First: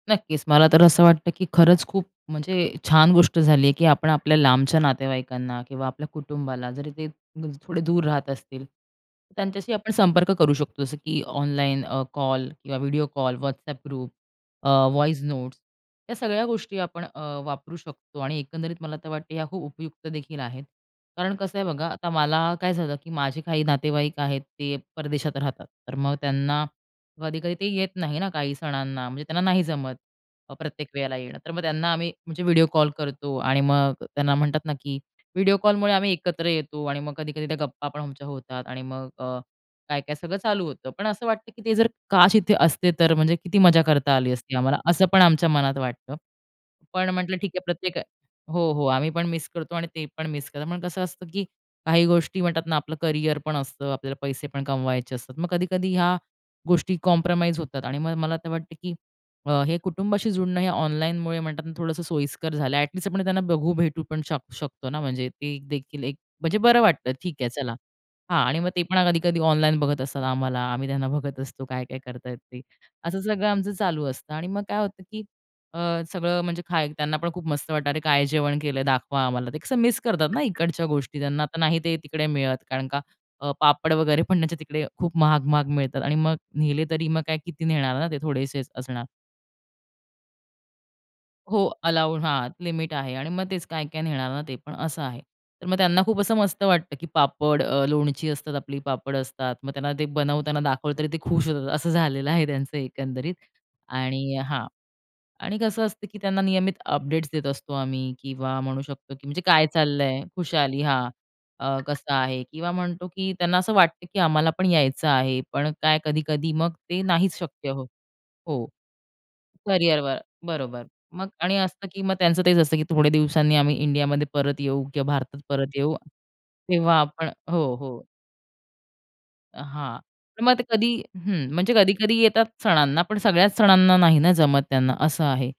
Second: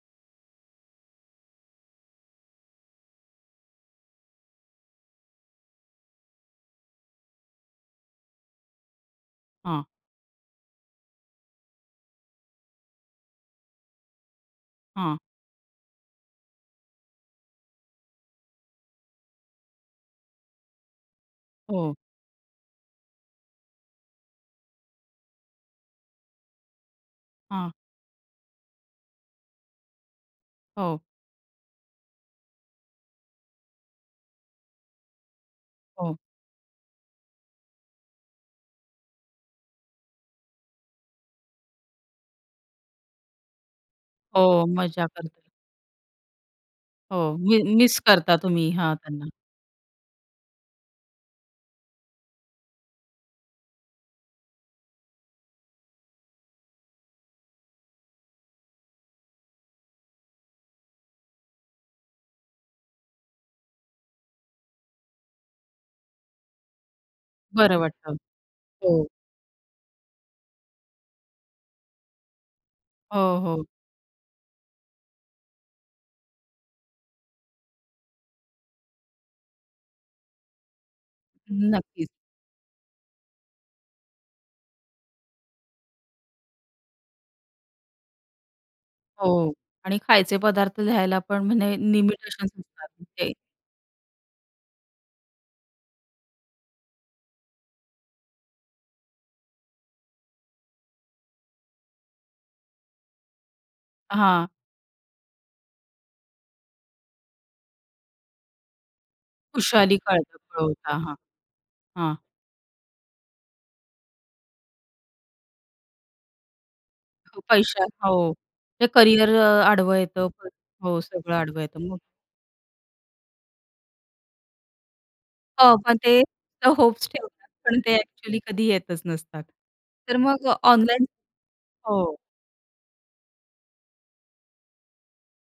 नक्कीच. मला तर असं वाटतं की खरंच खूप म्हणजे छान गोष्ट झाली आहे, की आपण आपल्या लांबच्या नातेवाईकांना किंवा आपल्या कुटुंबाला जरी ते म्हणजे थोडे दूर राहत असतील, तर त्यांच्याशी हां. आपण संपर्क करू शकतो. जसं की ऑनलाईन अ, कॉल किंवा व्हिडिओ कॉल, WhatsApp ग्रुप, अ, हां. Voice notes. या सगळ्या गोष्टी आपण अ, वापरू शकतो आणि एकंदरीत मला तर वाटते या खूप उपयुक्त देखील आहेत. कारण कसं आहे? बघा हो. आता मला काय झालं की माझे काही नातेवाईक आहेत ते परदेशात राहतात. तर मग त्यांना कधी-कधी ते हां. येत नाही ना, काही सणांना, म्हणजे त्यांना नाही जमत. अ, प्रत्येक हो. वेळेला येणं. तर मग त्यांना आम्ही म्हणजे व्हिडिओ कॉल करतो आणि मग त्यांना म्हणतात ना की व्हिडिओ कॉलमुळे आम्ही हो. एकत्र येतो आणि मग कधी-कधी त्या गप्पा पण आमच्या होतात आणि मग अ, काय-काय सगळं चालू होतं. पण असं वाटतं की ते जर काश इथे असते तर म्हणजे किती मजा करता आली असती हो आम्हाला? असं मजा पण करतात. आमच्या मनात वाटतं. पण हो म्हटलं ठीक मी आहे प्रत्येक मिस करता तुम्ही. हो, हो. हां आम्ही पण त्यांना. मिस करतो आणि ते पण मिस करतात. पण कसं असतं की काही गोष्टी म्हणतात ना आपलं करिअर पण असतं, आपल्याला पैसे पण कमवायचे असतात. मग कधी कधी ह्या गोष्टी कॉम्प्रोमाईज होतात आणि मग मला तर वाटतं की अ हे कुटुंबाशी जुडणं, हे ऑनलाईनमुळे म्हणतात ना थोडंसं सोयीस्कर झालं. ॲटलीस्ट आपण त्यांना बघू, भेटू पण शक शकतो ना म्हणजे ते देखील एक म्हणजे बरं वाटतं ठीक आहे चला. बरं वाटतं. हां आणि मग ते पण हो. कधी-कधी ऑनलाईन बघत असतात आम्हाला. आम्ही त्यांना बघत असतो काय-काय करत आहेत ते? असं हो, सगळं हो. आमचं चालू असतं आणि मग काय होतं की अ, सगळं म्हणजे खाय त्यांना पण खूप मस्त वाटतं. "अरे काय जेवण केलं आहे दाखवा आम्हाला" ते कसं मिस करतात ना इकडच्या गोष्टी, त्यांना आता नाही ते नक्कीच. तिकडे मिळत कारण का अ, पापड वगैरे पण त्यांच्या तिकडे खूप महाग-महाग मिळतात आणि मग नेले तरी मग काय किती नेणार ना? ते थोडेसेच असणार. हो आणि खायचे पदार्थ न्यायला पण हो म्हणे अलाऊ हां लिमिटेशन्स असतात लिमिट आहे आणि तिथे. मग तेच काय-काय नेणार ना ते पण असं आहे. तर मग त्यांना खूप असं मस्त वाटतं की पापड, अ, लोणची असतात, आपली पापड असतात. मग त्यांना ते बनवताना दाखवलं तरी ते खुश होतात. असं झालेलं आहे त्यांचं एकंदरीत आणि हां. हां. आणि कसं असतं की त्यांना नियमित अपडेट्स देत असतो आम्ही किंवा म्हणू शकतो की म्हणजे काय खुशाली चाललं आहे? कळतं सगळं खुशाली होता हां. हां. अ, कसं हां. आहे किंवा म्हणतो की त्यांना असं वाटतं की आम्हाला पण यायचं आहे पण काय कधी-कधी मग ते नाहीच शक्य पैसा होत. हो. हो, ते करिअर अ, आडवं करिअरवर येतं पण बरोबर. हो मग सगळं आणि आडवं येतं असतं मग. की मग त्यांचं तेच असतं की थोड्या दिवसांनी आम्ही इंडियामध्ये परत येऊ किंवा भारतात हो परत येऊ पण ते अ, तेव्हा होप्स आपण ठेवतात. हो, पण ते हो. एक्चुअली कधी येतच नसतात. अ, हां. तर तर मग मग ते कधी, ऑनलाईन, हं म्हणजे कधी-कधी हो. येतात सणांना पण सगळ्याच सणांना नाही ना जमत त्यांना. असं आहे.